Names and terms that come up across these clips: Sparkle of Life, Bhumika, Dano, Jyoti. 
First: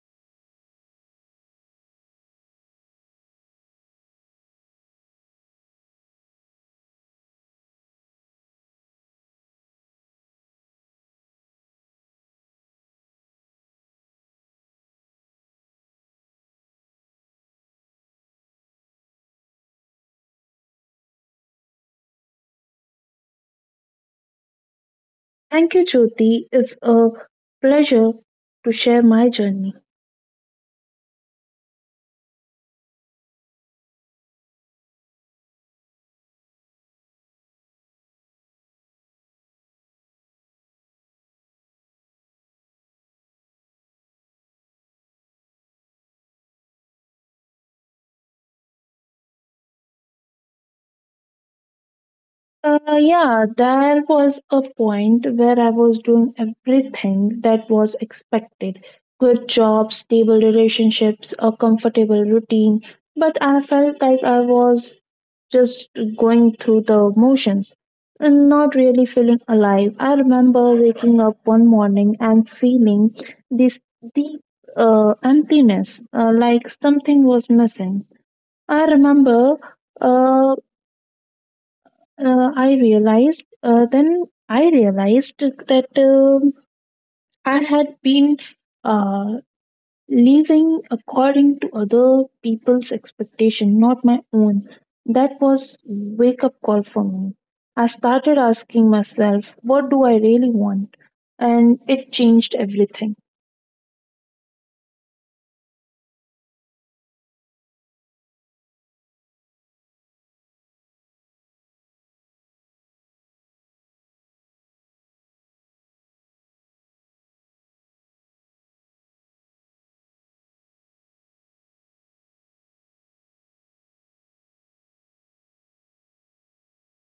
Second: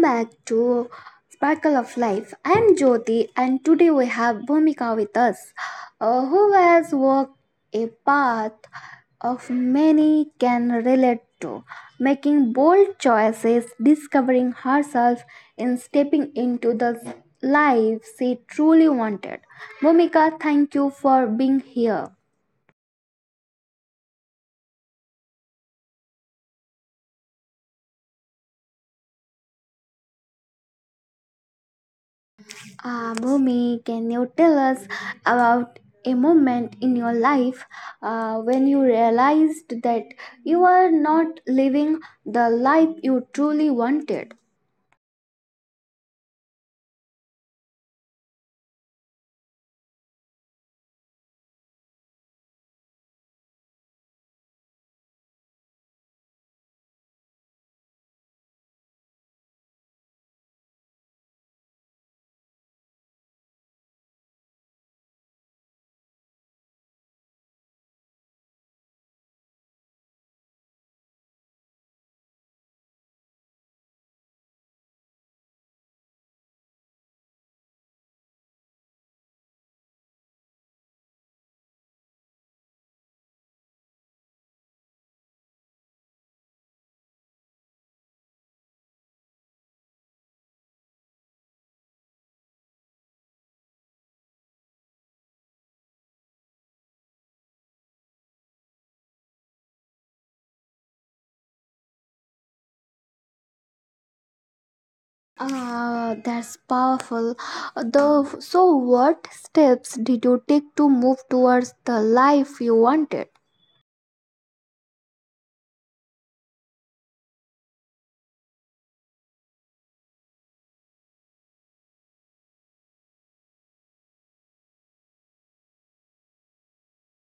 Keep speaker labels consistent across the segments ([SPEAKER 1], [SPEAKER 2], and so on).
[SPEAKER 1] back to Sparkle of Life. I am Jyoti and today we have Bhumika with us, who has walked a path of many can relate to, making bold choices, discovering herself, and stepping into the life she truly wanted. Bhumika, thank you for being here.
[SPEAKER 2] Thank you, Jyoti. It's a pleasure to share my journey.
[SPEAKER 1] Ah, Bhumi, can you tell us about a moment in your life when you realized that you were not living the life you truly wanted?
[SPEAKER 2] Yeah, there was a point where I was doing everything that was expected: good job, stable relationships, a comfortable routine. But I felt like I was just going through the motions and not really feeling alive. I remember waking up one morning and feeling this deep emptiness, like something was missing. I remember. Uh, I realized then I realized that I had been uh, living according to other people's expectation, not my own. That was wake up call for me. I started asking myself, what do I really want? And it changed everything.
[SPEAKER 1] Ah, that's powerful. Though, so what steps did you take to move towards the life you wanted?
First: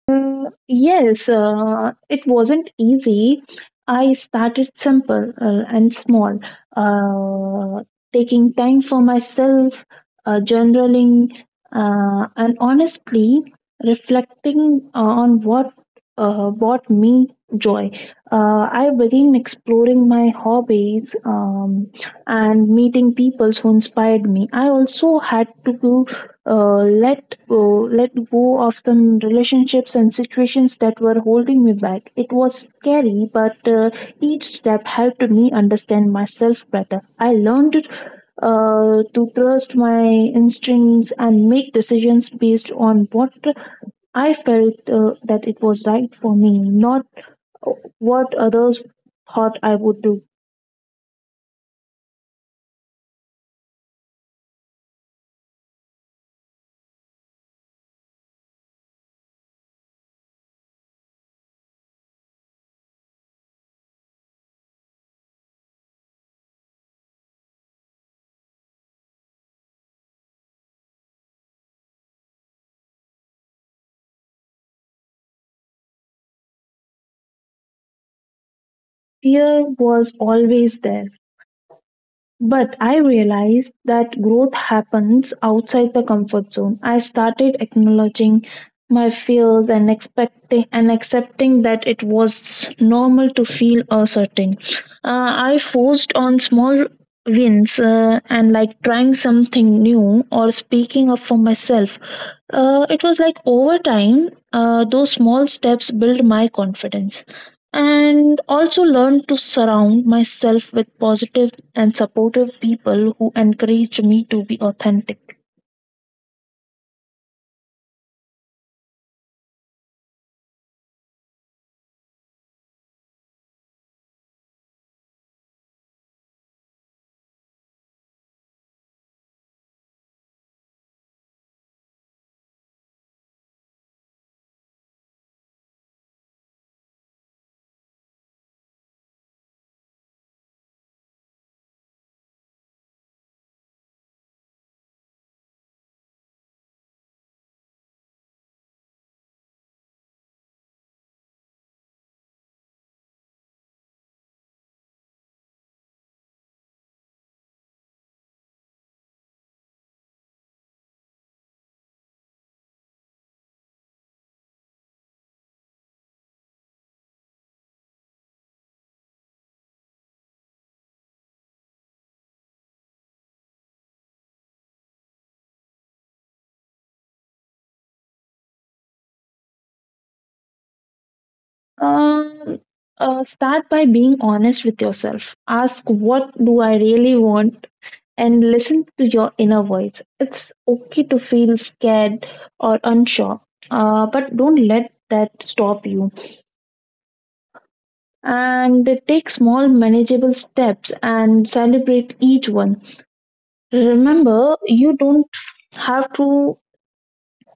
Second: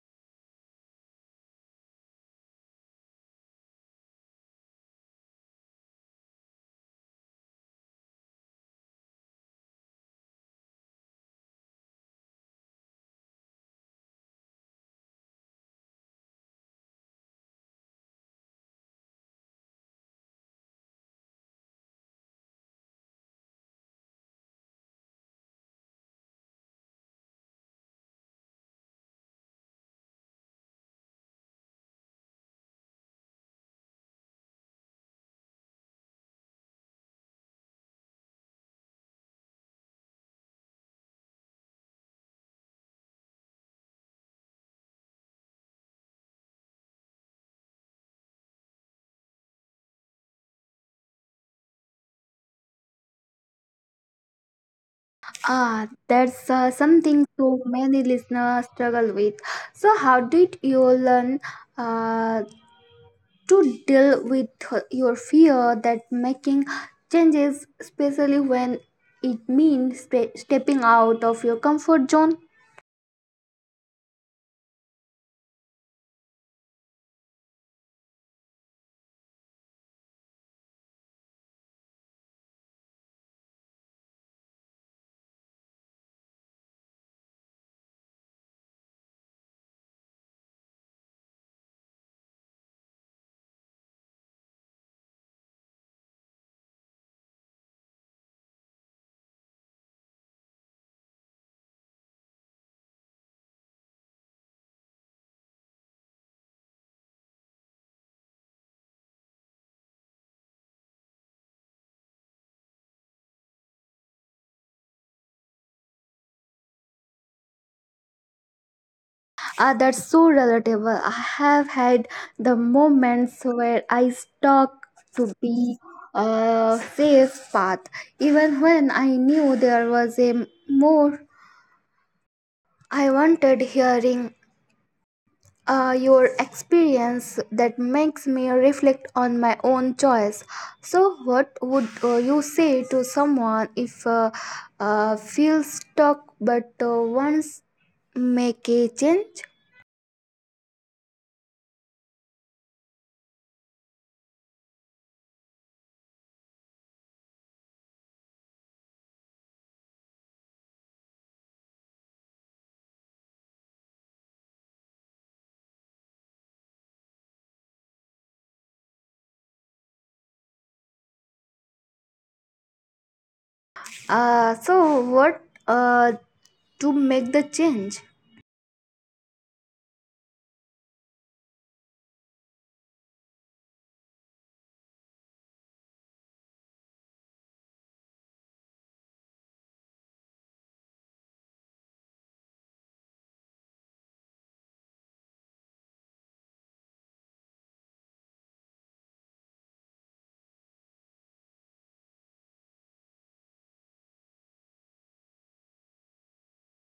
[SPEAKER 2] Yes, it wasn't easy. I started simple and small, uh, taking time for myself, journaling, and honestly reflecting on what brought me joy. I began exploring my hobbies and meeting people who inspired me. I also had to uh, let go, let go of some relationships and situations that were holding me back. It was scary, but each step helped me understand myself better. I learned to trust my instincts and make decisions based on what I felt that it was right for me, not what others thought I would do.
[SPEAKER 1] Ah, that's something so many listeners struggle with. So, how did you learn uh, to deal with your fear that making changes, especially when it means stepping out of your comfort zone,
[SPEAKER 2] Fear was always there, but I realized that growth happens outside the comfort zone. I started acknowledging my fears and expecting and accepting that it was normal to feel uncertain. I forced on small wins and like trying something new or speaking up for myself. It was like over time, those small steps build my confidence, and also learn to surround myself with positive and supportive people who encouraged me to be authentic.
[SPEAKER 1] are that's so relatable. I have had the moments where I stuck to be a safe path, even when I knew there was a more I wanted hearing your experience that makes me reflect on my own choice. So, what would you say to someone if feels stuck but wants make a change? So, what to make the change?
[SPEAKER 2] Um, Start by being honest with yourself. Ask, what do I really want? And listen to your inner voice. It's okay to feel scared or unsure, but don't let that stop you. And take small, manageable steps and celebrate each one. Remember, you don't have to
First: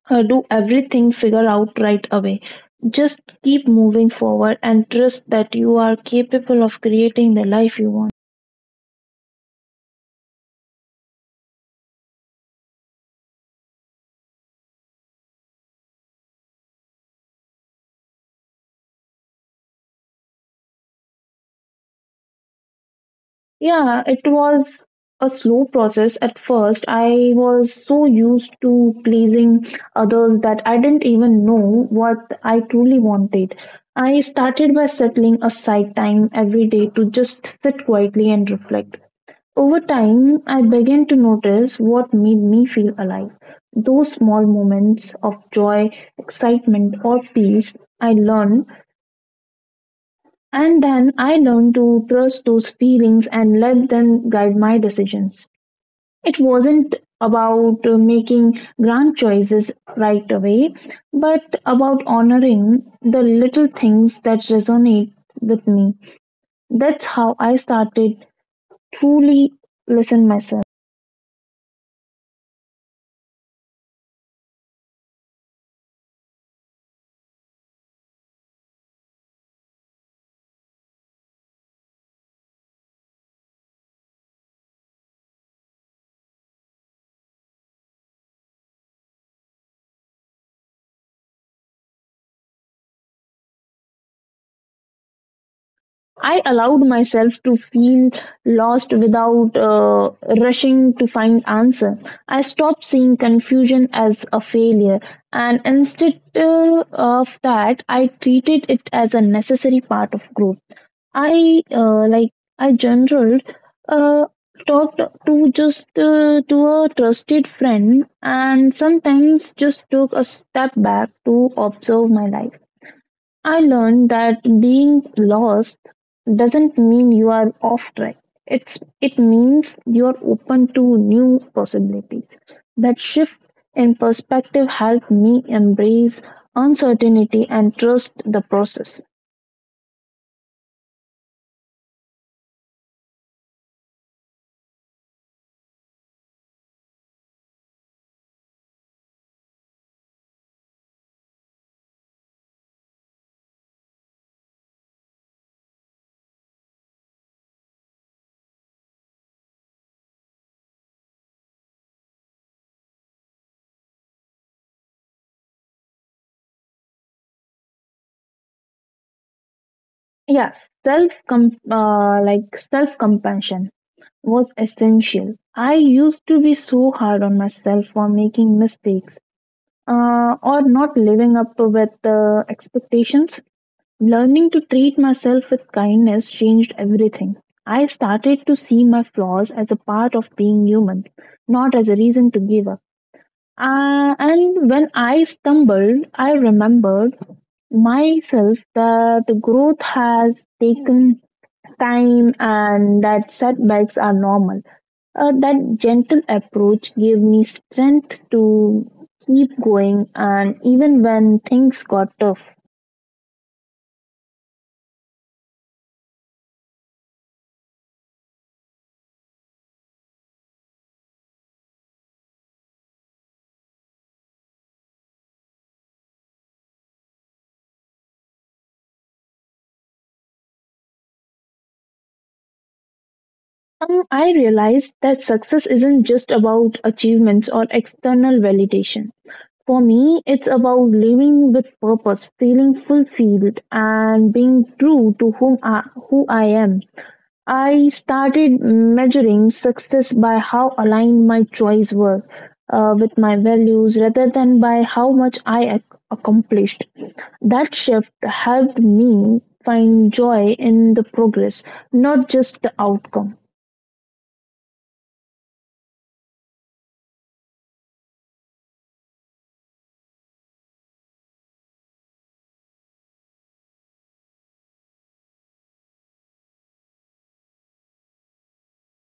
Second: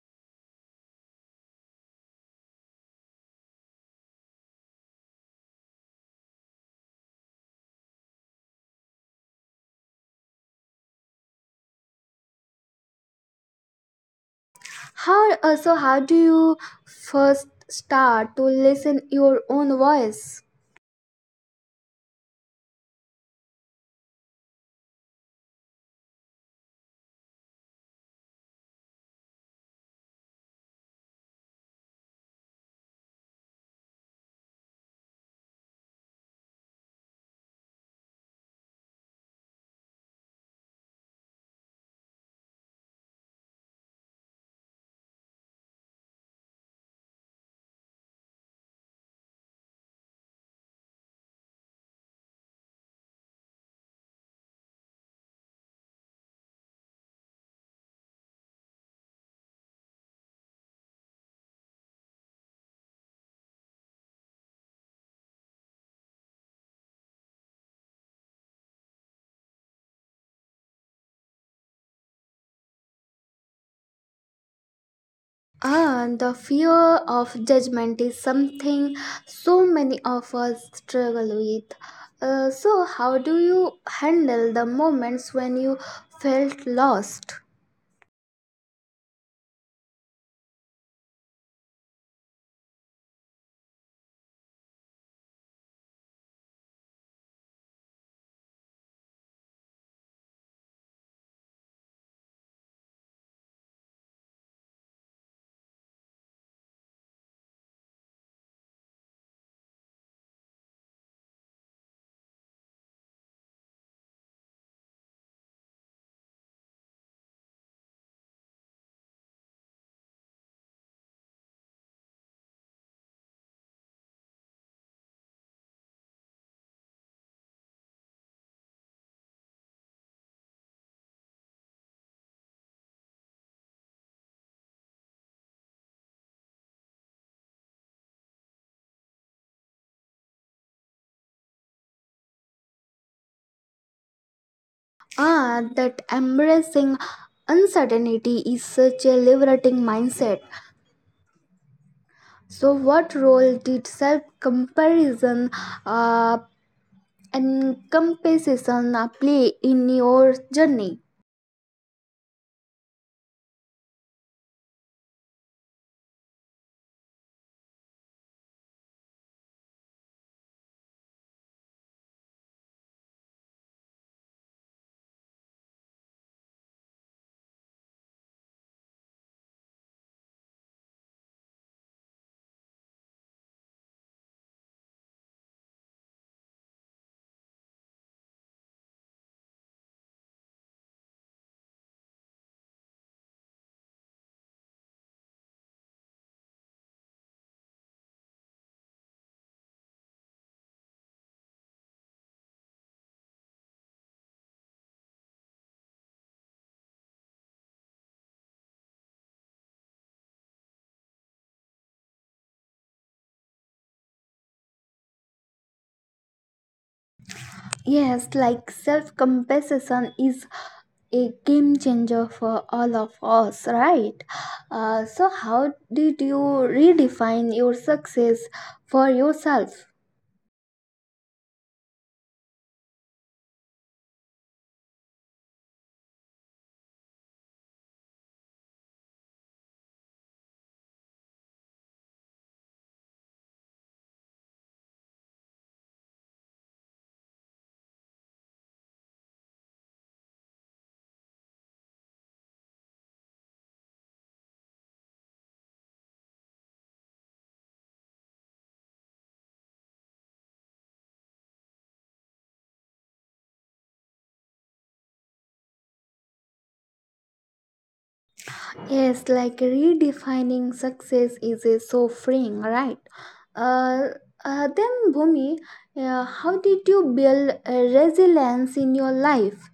[SPEAKER 2] do everything figure out right away. Just keep moving forward and trust that you are capable of creating the life you want.
[SPEAKER 1] How so? How do you first start to listen your own voice?
[SPEAKER 2] Yeah, it was a slow process at first. I was so used to pleasing others that I didn't even know what I truly wanted. I started by settling aside time every day to just sit quietly and reflect. Over time, I began to notice what made me feel alive. Those small moments of joy, excitement, or peace I learned, and then I learned to trust those feelings and let them guide my decisions. It wasn't about making grand choices right away, but about honoring the little things that resonate with me. That's how I started truly listen myself.
[SPEAKER 1] Ah, the fear of judgment is something so many of us struggle with. So, how do you handle the moments when you felt lost?
[SPEAKER 2] I allowed myself to feel lost without rushing to find answer. I stopped seeing confusion as a failure, and instead of that, I treated it as a necessary part of growth. I like I general uh, talked to just to a trusted friend, and sometimes just took a step back to observe my life. I learned that being lost doesn't mean you are off track. It means you're open to new possibilities. That shift in perspective helped me embrace uncertainty and trust the process.
[SPEAKER 1] Ah, that embracing uncertainty is such a liberating mindset. So, what role did self comparison uh, and comparison play in your journey?
[SPEAKER 2] Yeah, self compassion was essential. I used to be so hard on myself for making mistakes or not living up to with the expectations. Learning to treat myself with kindness changed everything. I started to see my flaws as a part of being human, not as a reason to give up. And when I stumbled, I remembered myself that growth has taken time and that setbacks are normal. That gentle approach gave me strength to keep going, and even when things got tough.
[SPEAKER 1] Yes, like self compassion is a game changer for all of us, right? So, how did you redefine your success for yourself?
[SPEAKER 2] I realized that success isn't just about achievements or external validation. For me, it's about living with purpose, feeling fulfilled, and being true to who I am. I started measuring success by how aligned my choices were with my values rather than by how much I accomplished. That shift helped me find joy in the progress, not just the outcome.
[SPEAKER 1] Yes, like redefining success is a so freeing, right? Uh, then, Bhumi, how did you build resilience in your life?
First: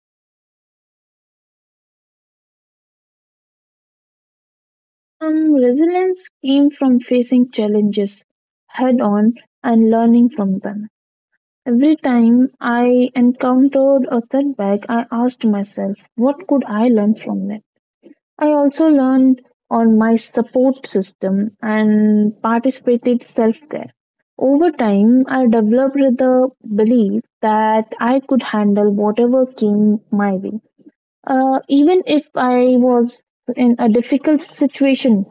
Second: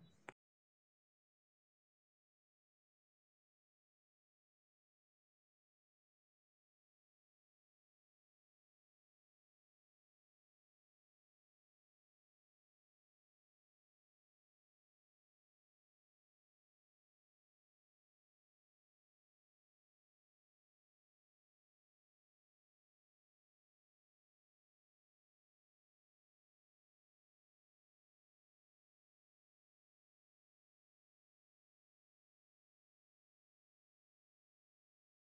[SPEAKER 2] Resilience came from facing challenges head on and learning from them. Every time I encountered a setback, I asked myself, what could I learn from it? I also learned on my support system and participated self care. Over time, I developed the belief that I could handle whatever came my way. Even if I was in a difficult situation.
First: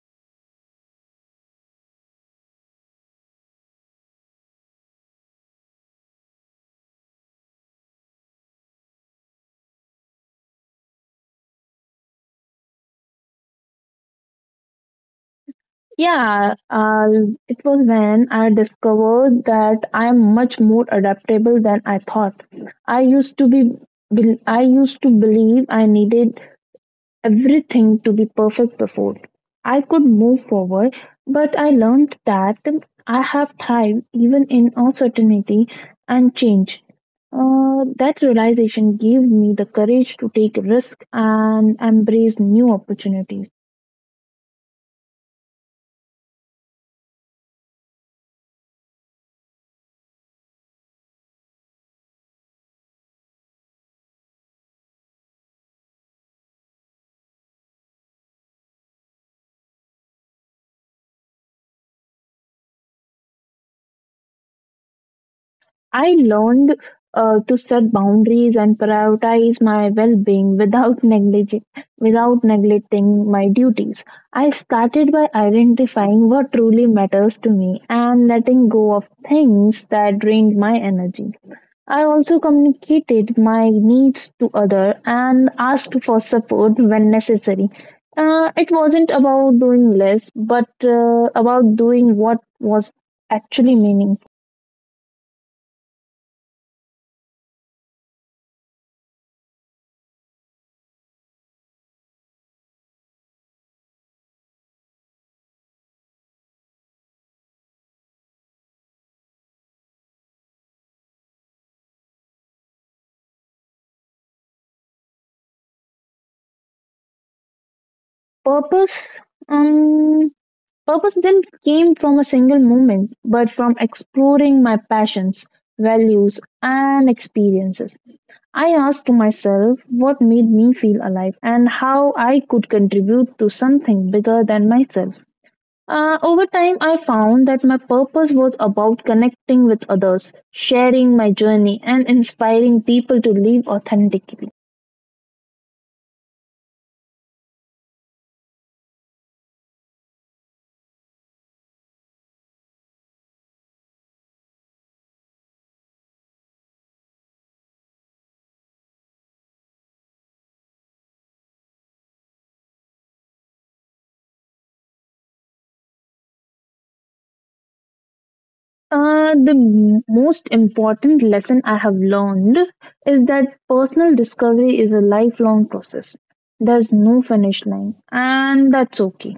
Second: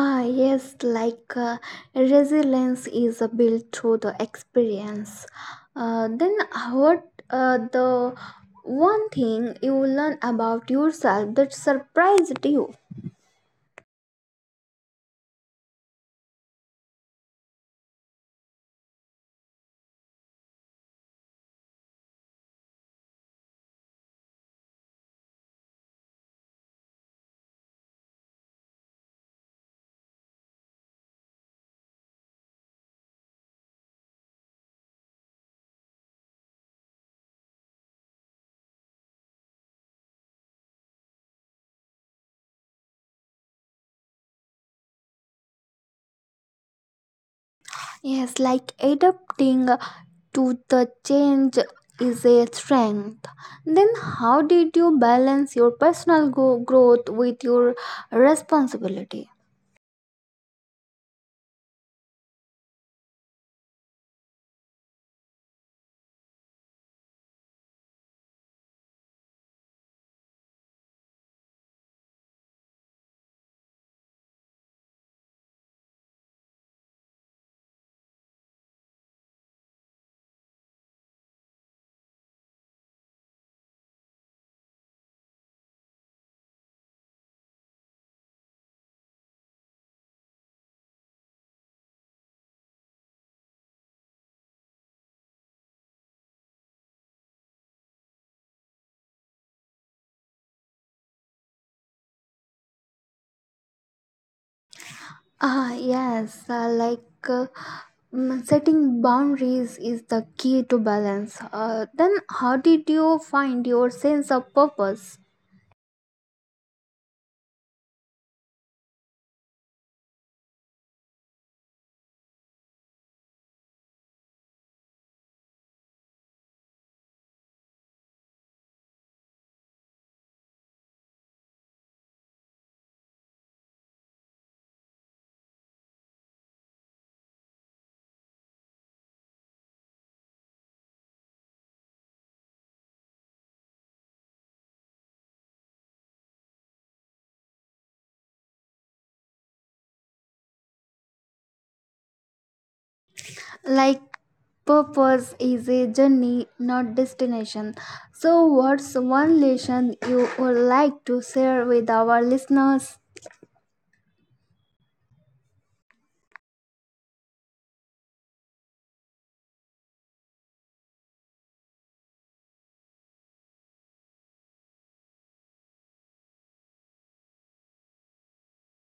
[SPEAKER 1] Ah, yes, like resilience is built through the experience. Then, what the one thing you learn about yourself that surprised you?
[SPEAKER 2] Yeah, it was when I discovered that I am much more adaptable than I thought. I used to be, I used to believe I needed everything to be perfect before I could move forward, but I learned that I have thrived even in uncertainty and change. That realization gave me the courage to take risk and embrace new opportunities.
[SPEAKER 1] Yes, like adapting to the change is a strength. Then, how did you balance your growth with your responsibility?
[SPEAKER 2] I learned to set boundaries and prioritize my well-being without negliging without neglecting my duties. I started by identifying what truly matters to me and letting go of things that drained my energy. I also communicated my needs to other and asked for support when necessary. It wasn't about doing less, but about doing what was actually meaningful.
[SPEAKER 1] Ah, yes, uh, setting boundaries is the key to balance. Then, how did you find your sense of purpose?
[SPEAKER 2] Purpose, um, Purpose didn't came from a single moment, but from exploring my passions, values, and experiences. I asked myself what made me feel alive and how I could contribute to something bigger than myself. Over time, I found that my purpose was about connecting with others, sharing my journey, and inspiring people to live authentically.
[SPEAKER 1] Like, purpose is a journey, not destination. So, what's one lesson you would like to share with our listeners?
[SPEAKER 2] The most important lesson I have learned is that personal discovery is a lifelong process. There's no finish line, and that's okay.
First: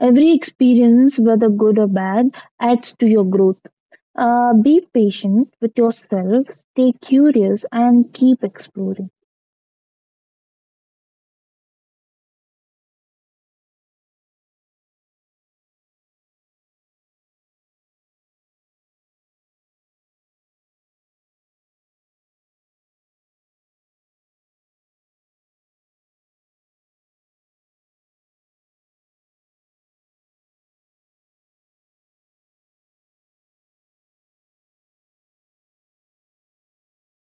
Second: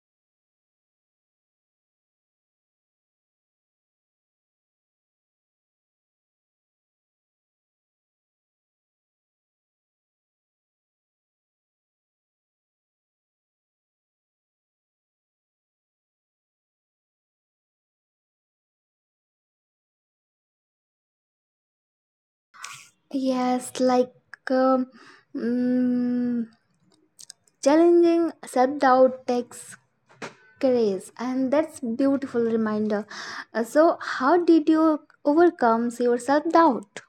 [SPEAKER 2] Every experience, whether good or bad, adds to your growth. Be patient with yourself, stay curious, and keep exploring.
[SPEAKER 1] Yes, like um, mm, challenging self doubt takes craze and that's beautiful reminder. So how did you overcome your self-doubt?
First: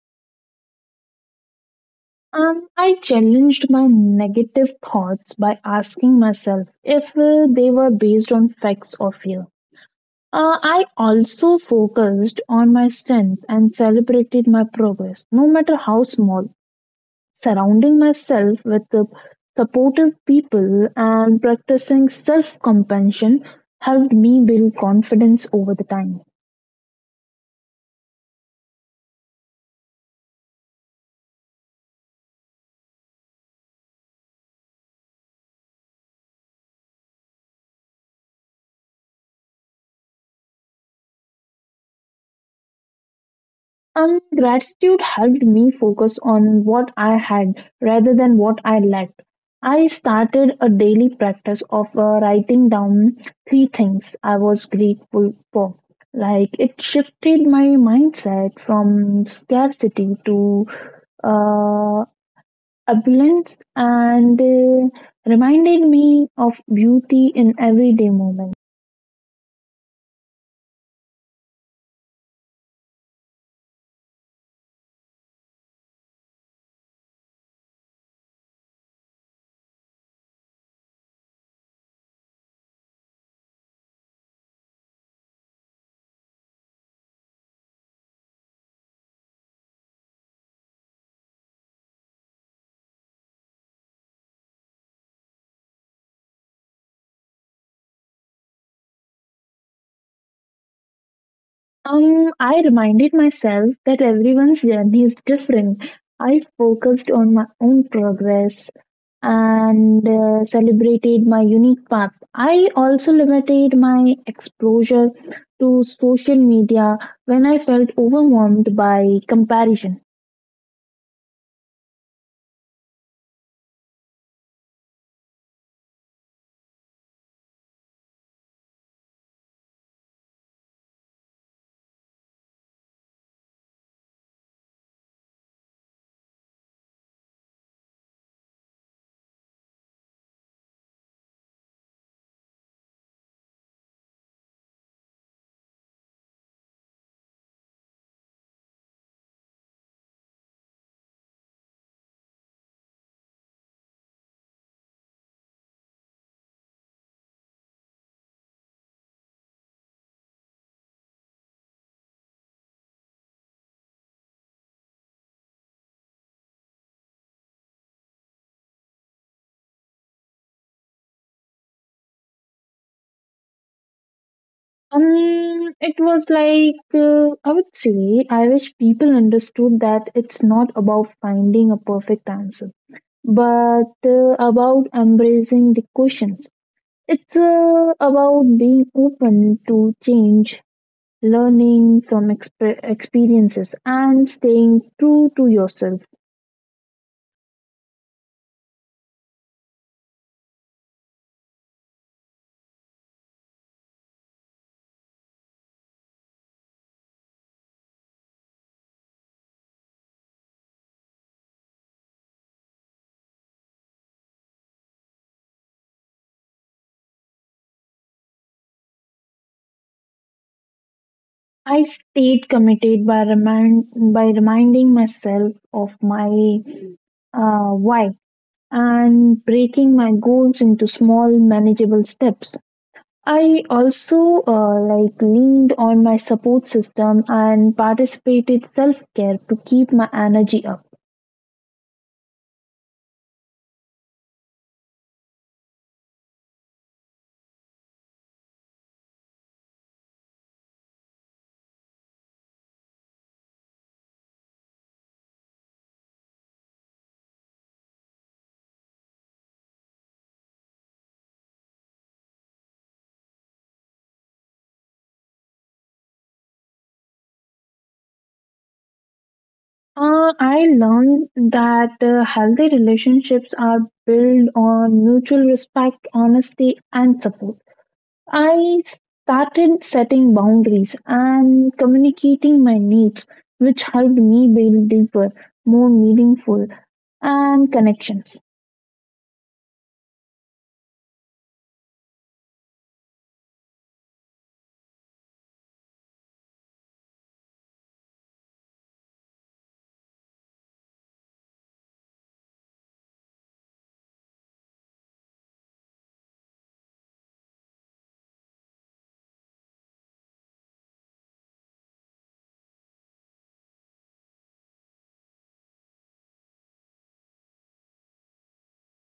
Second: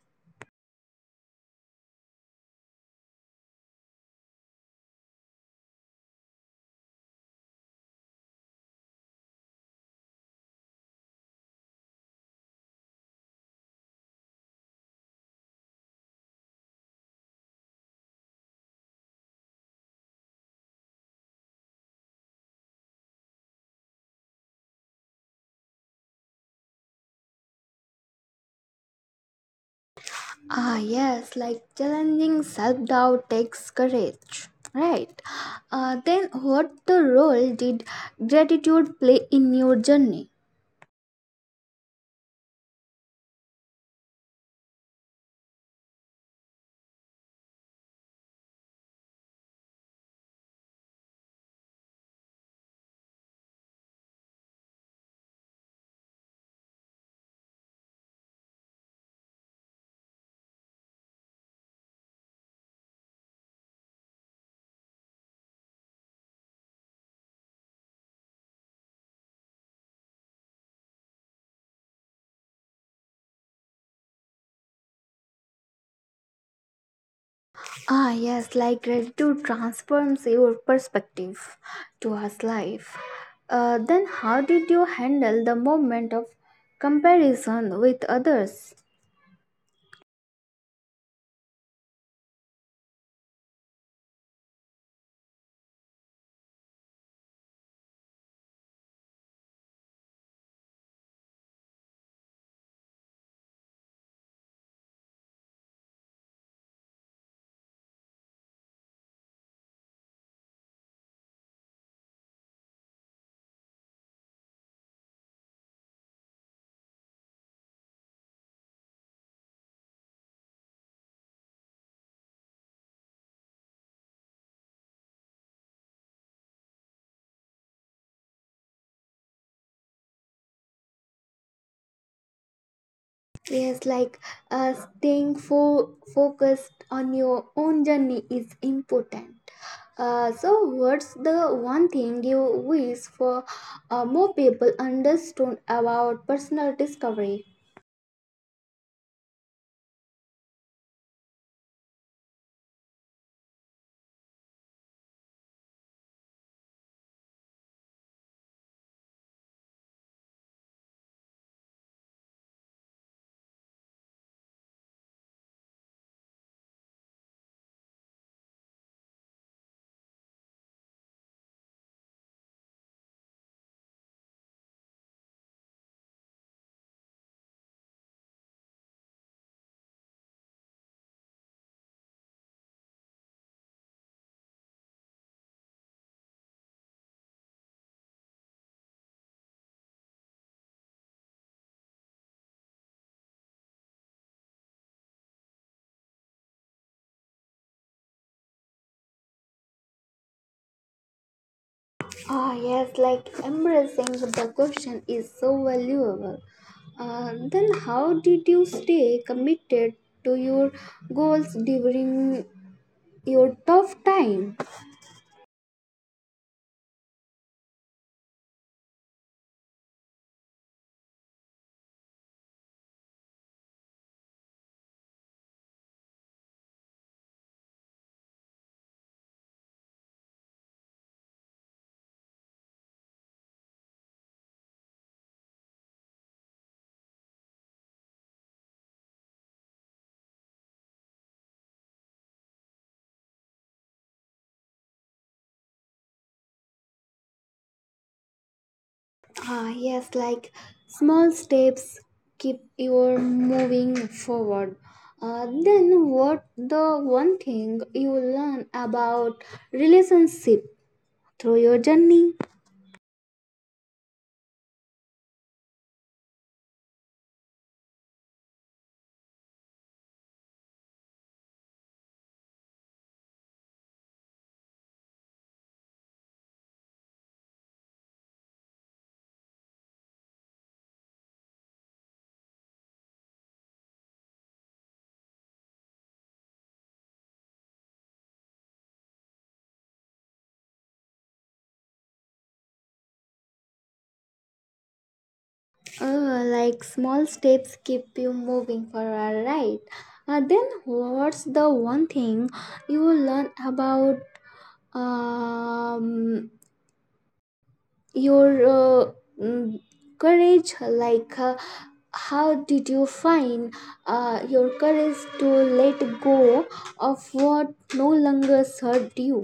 [SPEAKER 2] I challenged my negative thoughts by asking myself if they were based on facts or fear. I also focused on my strength and celebrated my progress, no matter how small. Surrounding myself with the supportive people and practicing self compassion helped me build confidence over the time.
[SPEAKER 1] Ah, yes, like challenging self-doubt takes courage, right? Then what the role did gratitude play in your journey?
[SPEAKER 2] Gratitude helped me focus on what I had rather than what I lacked. I started a daily practice of writing down three things I was grateful for. Like it shifted my mindset from scarcity to uh, abundance and reminded me of beauty in everyday moments.
[SPEAKER 1] Ah, yes, like gratitude transforms your perspective towards life. Then how did you handle the moment of comparison with others?
[SPEAKER 2] I reminded myself that everyone's journey is different. I focused on my own progress and celebrated my unique path. I also limited my exposure to social media when I felt overwhelmed by comparison.
[SPEAKER 1] Yes, like staying focused on your own journey is important. So, what's the one thing you wish for more people understood about personal discovery?
[SPEAKER 2] It was like I would say I wish people understood that it's not about finding a perfect answer, but about embracing the questions. It's about being open to change, learning from experiences, and staying true to yourself.
[SPEAKER 1] Ah, yes, like embracing the question is so valuable. Then, how did you stay committed to your goals during your tough time?
[SPEAKER 2] I stayed committed by reminding myself of my why and breaking my goals into small, manageable steps. I also leaned on my support system and participated self care to keep my energy up.
[SPEAKER 1] Ah, yes, like small steps keep you moving forward. Then what the one thing you learn about relationship through your journey?
[SPEAKER 2] I learned that healthy relationships are built on mutual respect, honesty, and support. I started setting boundaries and communicating my needs, which helped me build deeper, more meaningful, and connections.
[SPEAKER 1] Like small steps keep you moving forward, right? Then what's the one thing you learn about um, your uh, mm, courage, like how did you find your courage to let go of what no longer served you?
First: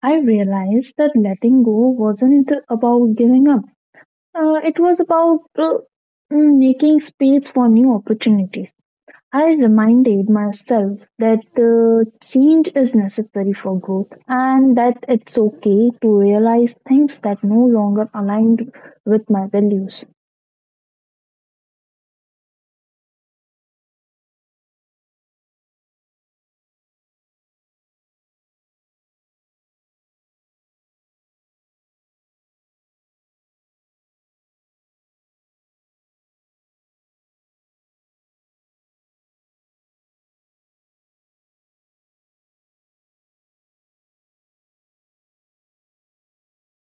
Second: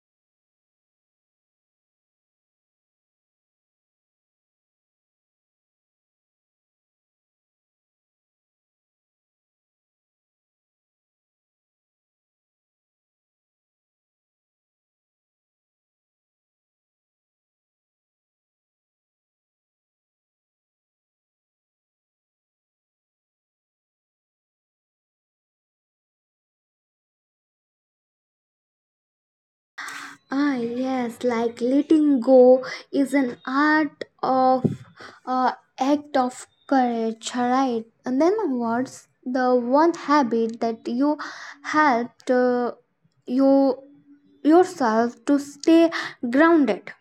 [SPEAKER 2] I realized that letting go wasn't about giving up. It was about making space for new opportunities. I reminded myself that the change is necessary for growth and that it's okay to realize things that no longer aligned with my values.
[SPEAKER 1] Ah, yes, like letting go is an art of uh, act of courage, right? And then what's the one habit that you helped you yourself to stay grounded?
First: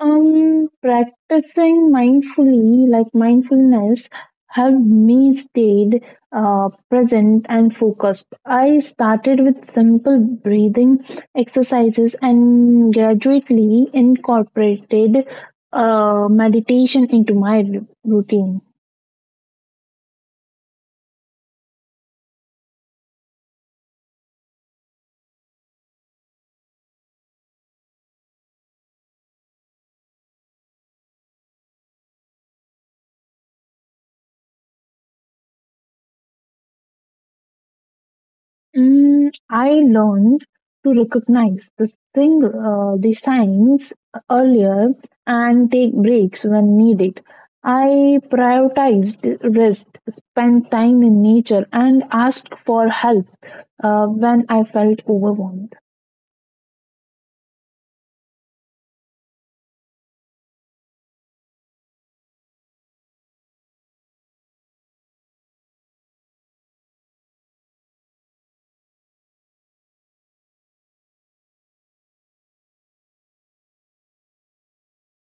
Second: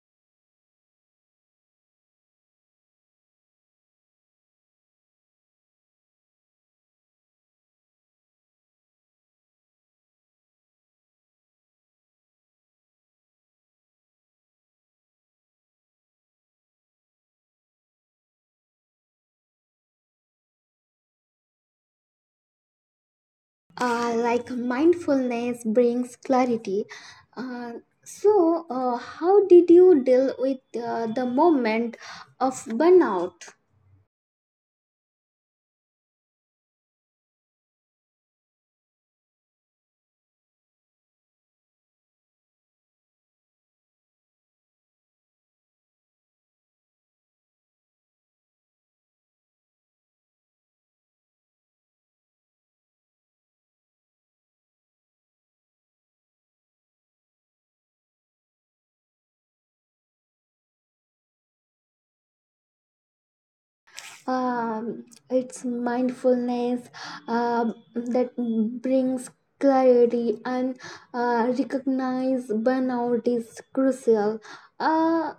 [SPEAKER 2] Practicing mindfully, like mindfulness helped me stayed present and focused. I started with simple breathing exercises and gradually incorporated meditation into my routine.
[SPEAKER 1] Uh, like mindfulness brings clarity. Uh, so, how did you deal with the moment of burnout?
[SPEAKER 2] I learned to recognize the signs earlier and take breaks when needed. I prioritized rest, spent time in nature, and asked for help when I felt overwhelmed.
[SPEAKER 1] It's mindfulness that brings clarity and recognize burnout is crucial. Uh,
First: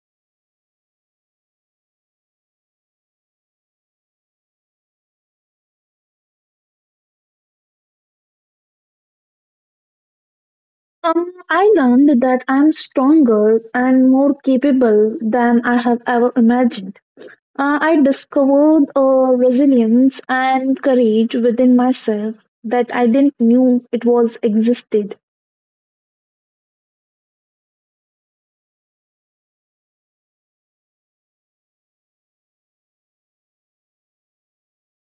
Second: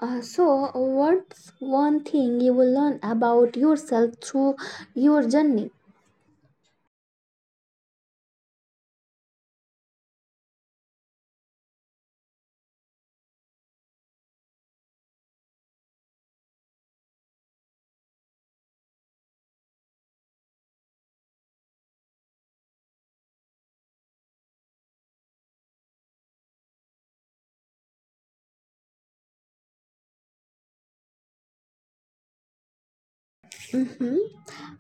[SPEAKER 1] so, what's one thing you will learn about yourself through your journey?
[SPEAKER 2] I learned that I'm stronger and more capable than I have ever imagined. I discovered a resilience and courage within myself that I didn't knew it was existed.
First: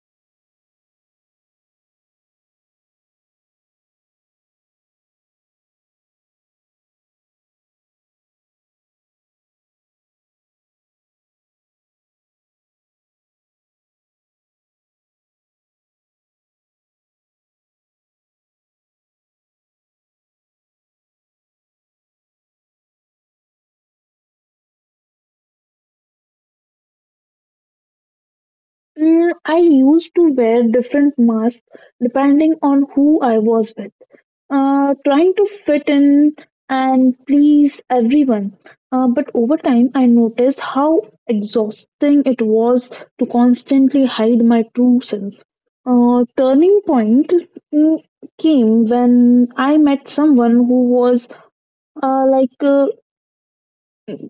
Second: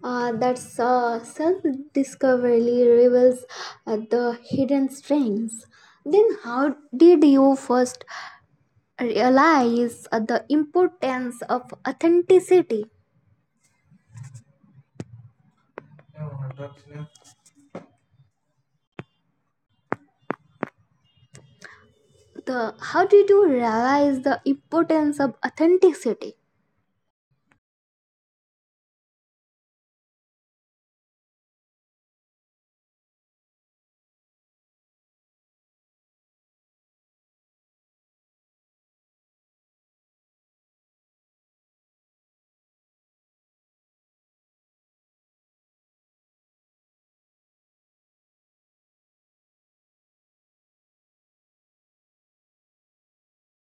[SPEAKER 1] That's self-discovery reveals the hidden strengths. Then, how did you first realize the importance of authenticity? The how did you realize the importance of authenticity?
[SPEAKER 2] I used to wear different masks depending on who I was with, trying to fit in and please everyone. But over time, I noticed how exhausting it was to constantly hide my true self. Turning point mm, came when I met someone who was like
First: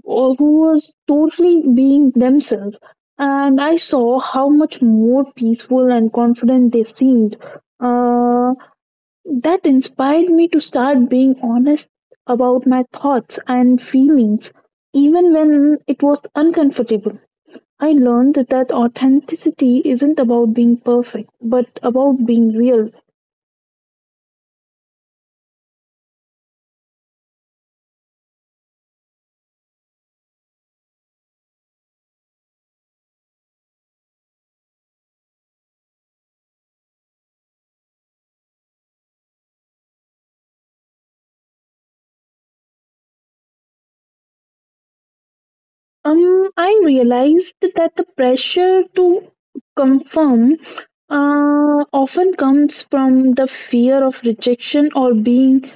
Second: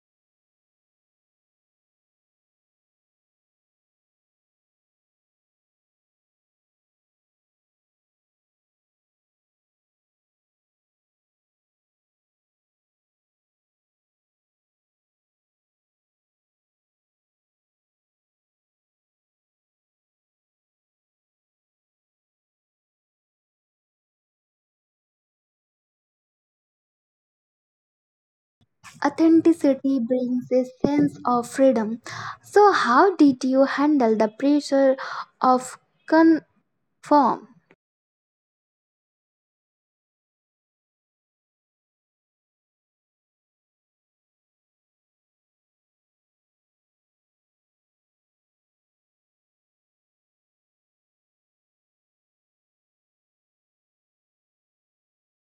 [SPEAKER 2] or who was totally being themselves, and I saw how much more peaceful and confident they seemed. uh, that inspired me to start being honest about my thoughts and feelings even when it was uncomfortable. I learned that authenticity isn't about being perfect but about being real.
[SPEAKER 1] Authenticity brings a sense of freedom. So, how did you handle the pressure of conform?
[SPEAKER 2] I realized that the pressure to confirm often comes from the fear of rejection or being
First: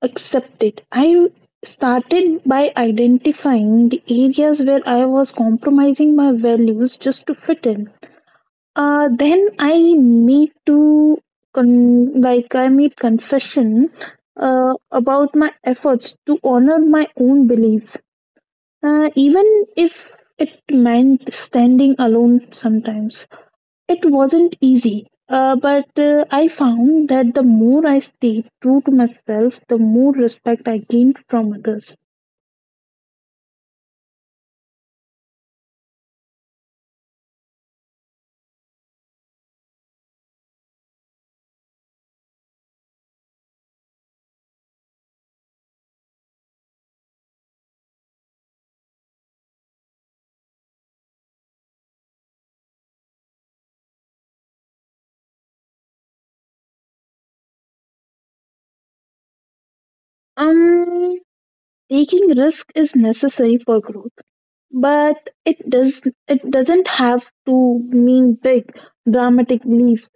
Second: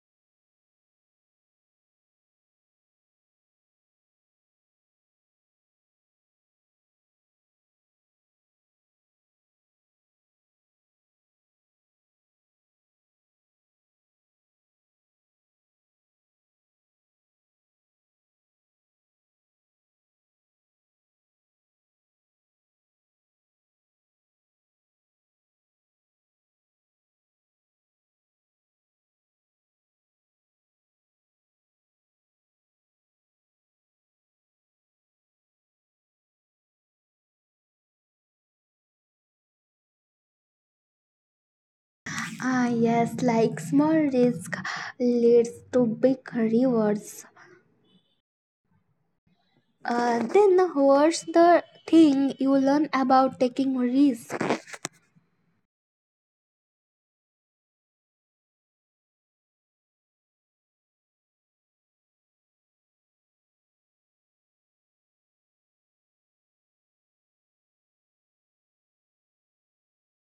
[SPEAKER 2] accepted. I started by identifying the areas where I was compromising my values just to fit in. Then I made confession about my efforts to honor my own beliefs, even if it meant standing alone sometimes. It wasn't easy, but I found that the more I stayed true to myself, the more respect I gained from others.
[SPEAKER 1] Ah, yes, like small risk leads to big rewards. Then what's the thing you learn about taking risk?
[SPEAKER 2] Um, Taking risk is necessary for growth, but it doesn't have to mean big dramatic leaps.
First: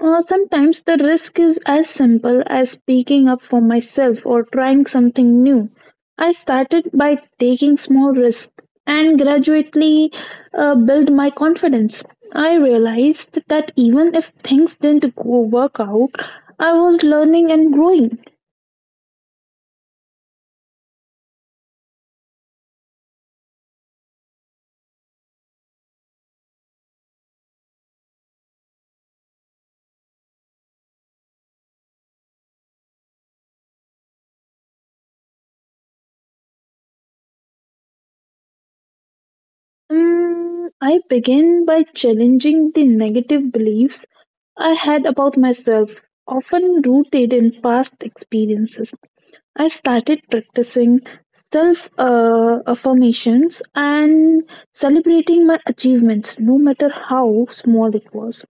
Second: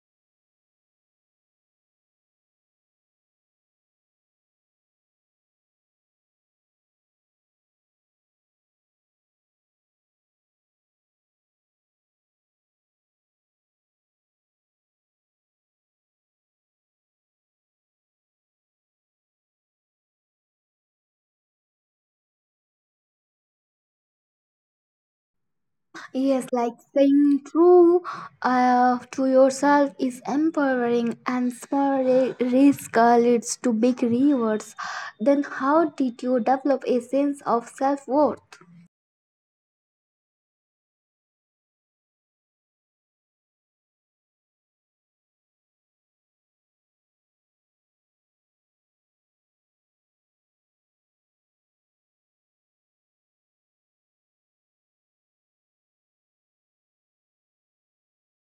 [SPEAKER 2] Sometimes the risk is as simple as speaking up for myself or trying something new. I started by taking small risks and gradually build my confidence. I realized that even if things didn't go work out, I was learning and growing.
[SPEAKER 1] Yes, like saying true to yourself is empowering, and small risk leads to big rewards. Then how did you develop a sense of self worth?
[SPEAKER 2] I began by challenging the negative beliefs I had about myself, often rooted in past experiences. I started practicing self affirmations and celebrating my achievements, no matter how small it was.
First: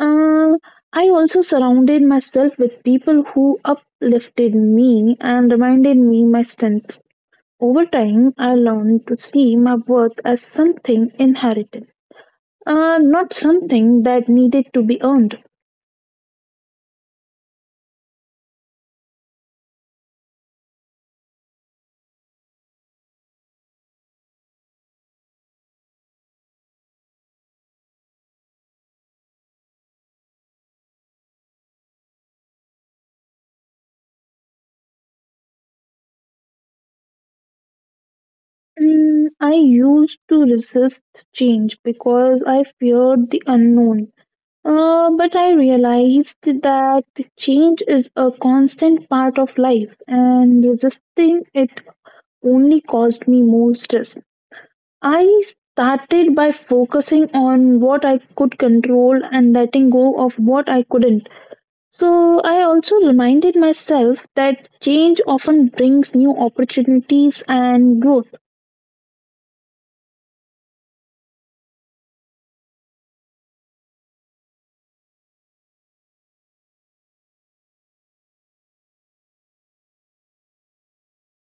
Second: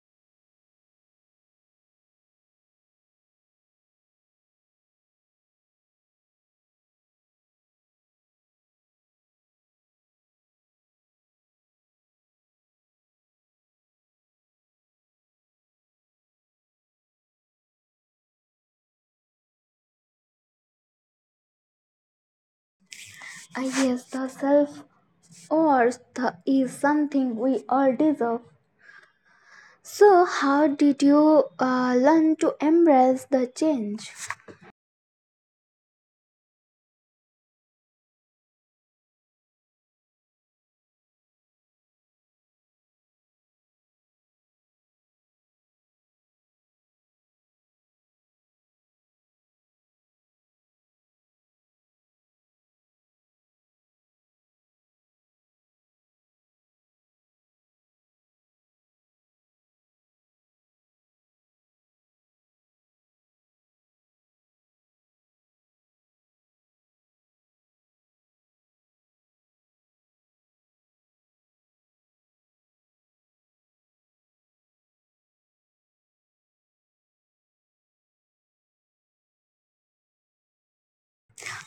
[SPEAKER 2] Uh, I also surrounded myself with people who uplifted me and reminded me my strengths. Over time, I learned to see my worth as something inherited, not something that needed to be earned.
[SPEAKER 1] I yes, the self worth is something we all deserve. So, how did you learn to embrace the change?
[SPEAKER 2] I used to resist change because I feared the unknown. But I realized that change is a constant part of life, and resisting it only caused me more stress. I started by focusing on what I could control and letting go of what I couldn't. So, I also reminded myself that change often brings new opportunities and growth.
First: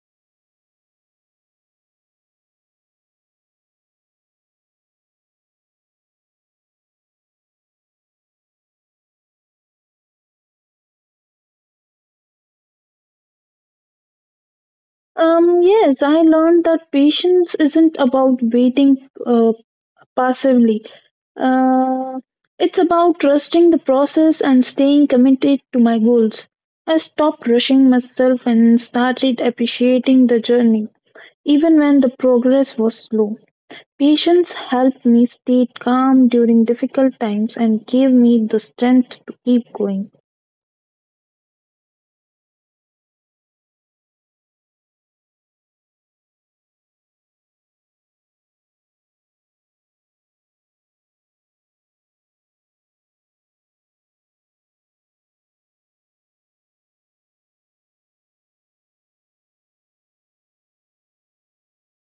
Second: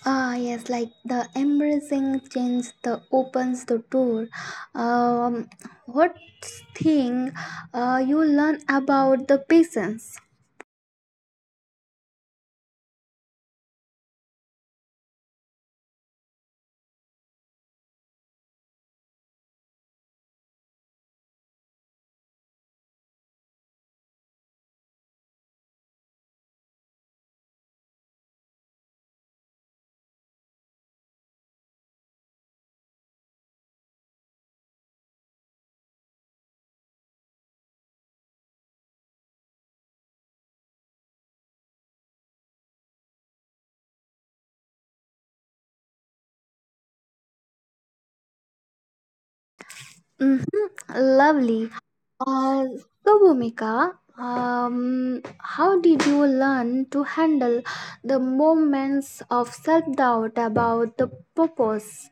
[SPEAKER 1] Ah, yes, like the embracing change the opens the door. Um, what thing you learn about the patience?
[SPEAKER 2] Yes, I learned that patience isn't about waiting passively. Uh, it's about trusting the process and staying committed to my goals. I stopped rushing myself and started appreciating the journey, even when the progress was slow. Patience helped me stay calm during difficult times and gave me the strength to keep going.
[SPEAKER 1] Mm-hmm, lovely. Uh, so, Bhumika, how did you learn to handle the moments of self doubt about the purpose?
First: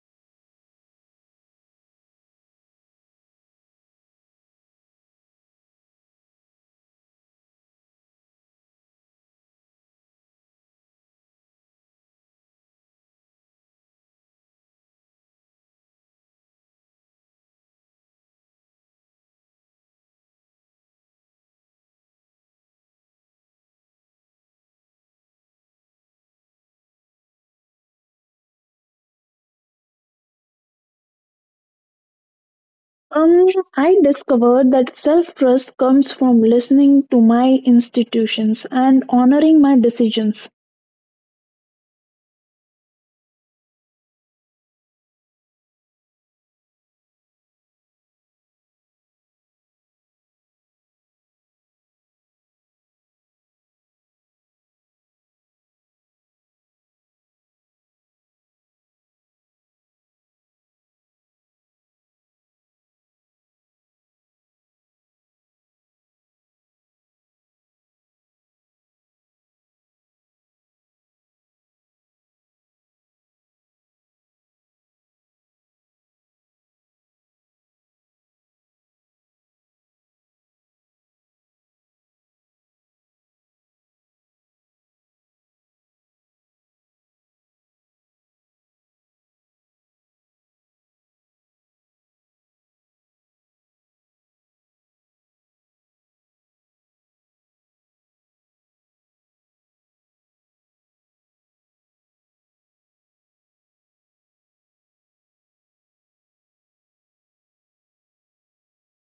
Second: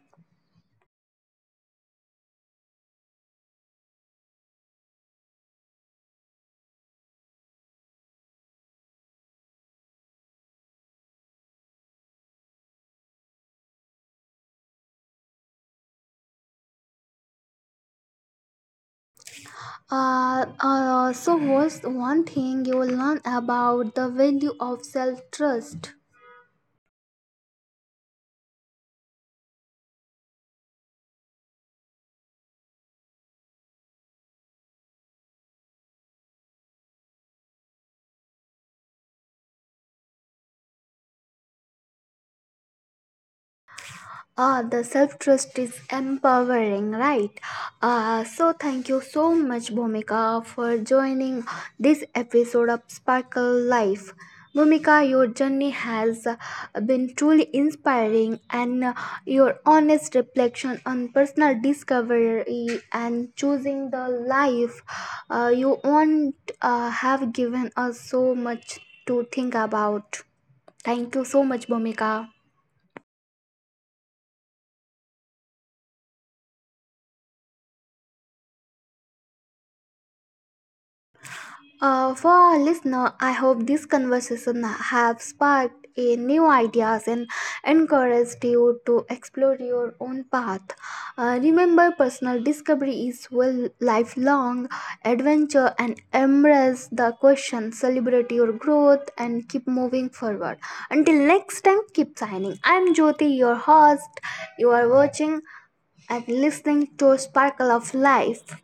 [SPEAKER 1] So, what's one thing you learn about the value of self trust?
[SPEAKER 2] Um, I discovered that self trust comes from listening to my institutions and honoring my decisions.
[SPEAKER 1] Ah, the self trust is empowering, right? Ah, so thank you so much, Bhumika, for joining this episode of Sparkle Life. Bhumika, your journey has been truly inspiring, and your honest reflection on personal discovery and choosing the life you want have given us so much to think about. Thank you so much, Bhumika. For our listener, I hope this conversation have sparked a new ideas and encouraged you to explore your own path. Remember, personal discovery is well lifelong adventure and embrace the question, celebrate your growth, and keep moving forward. Until next time, keep signing. I'm Jyoti, your host. You are watching and listening to Sparkle of Life.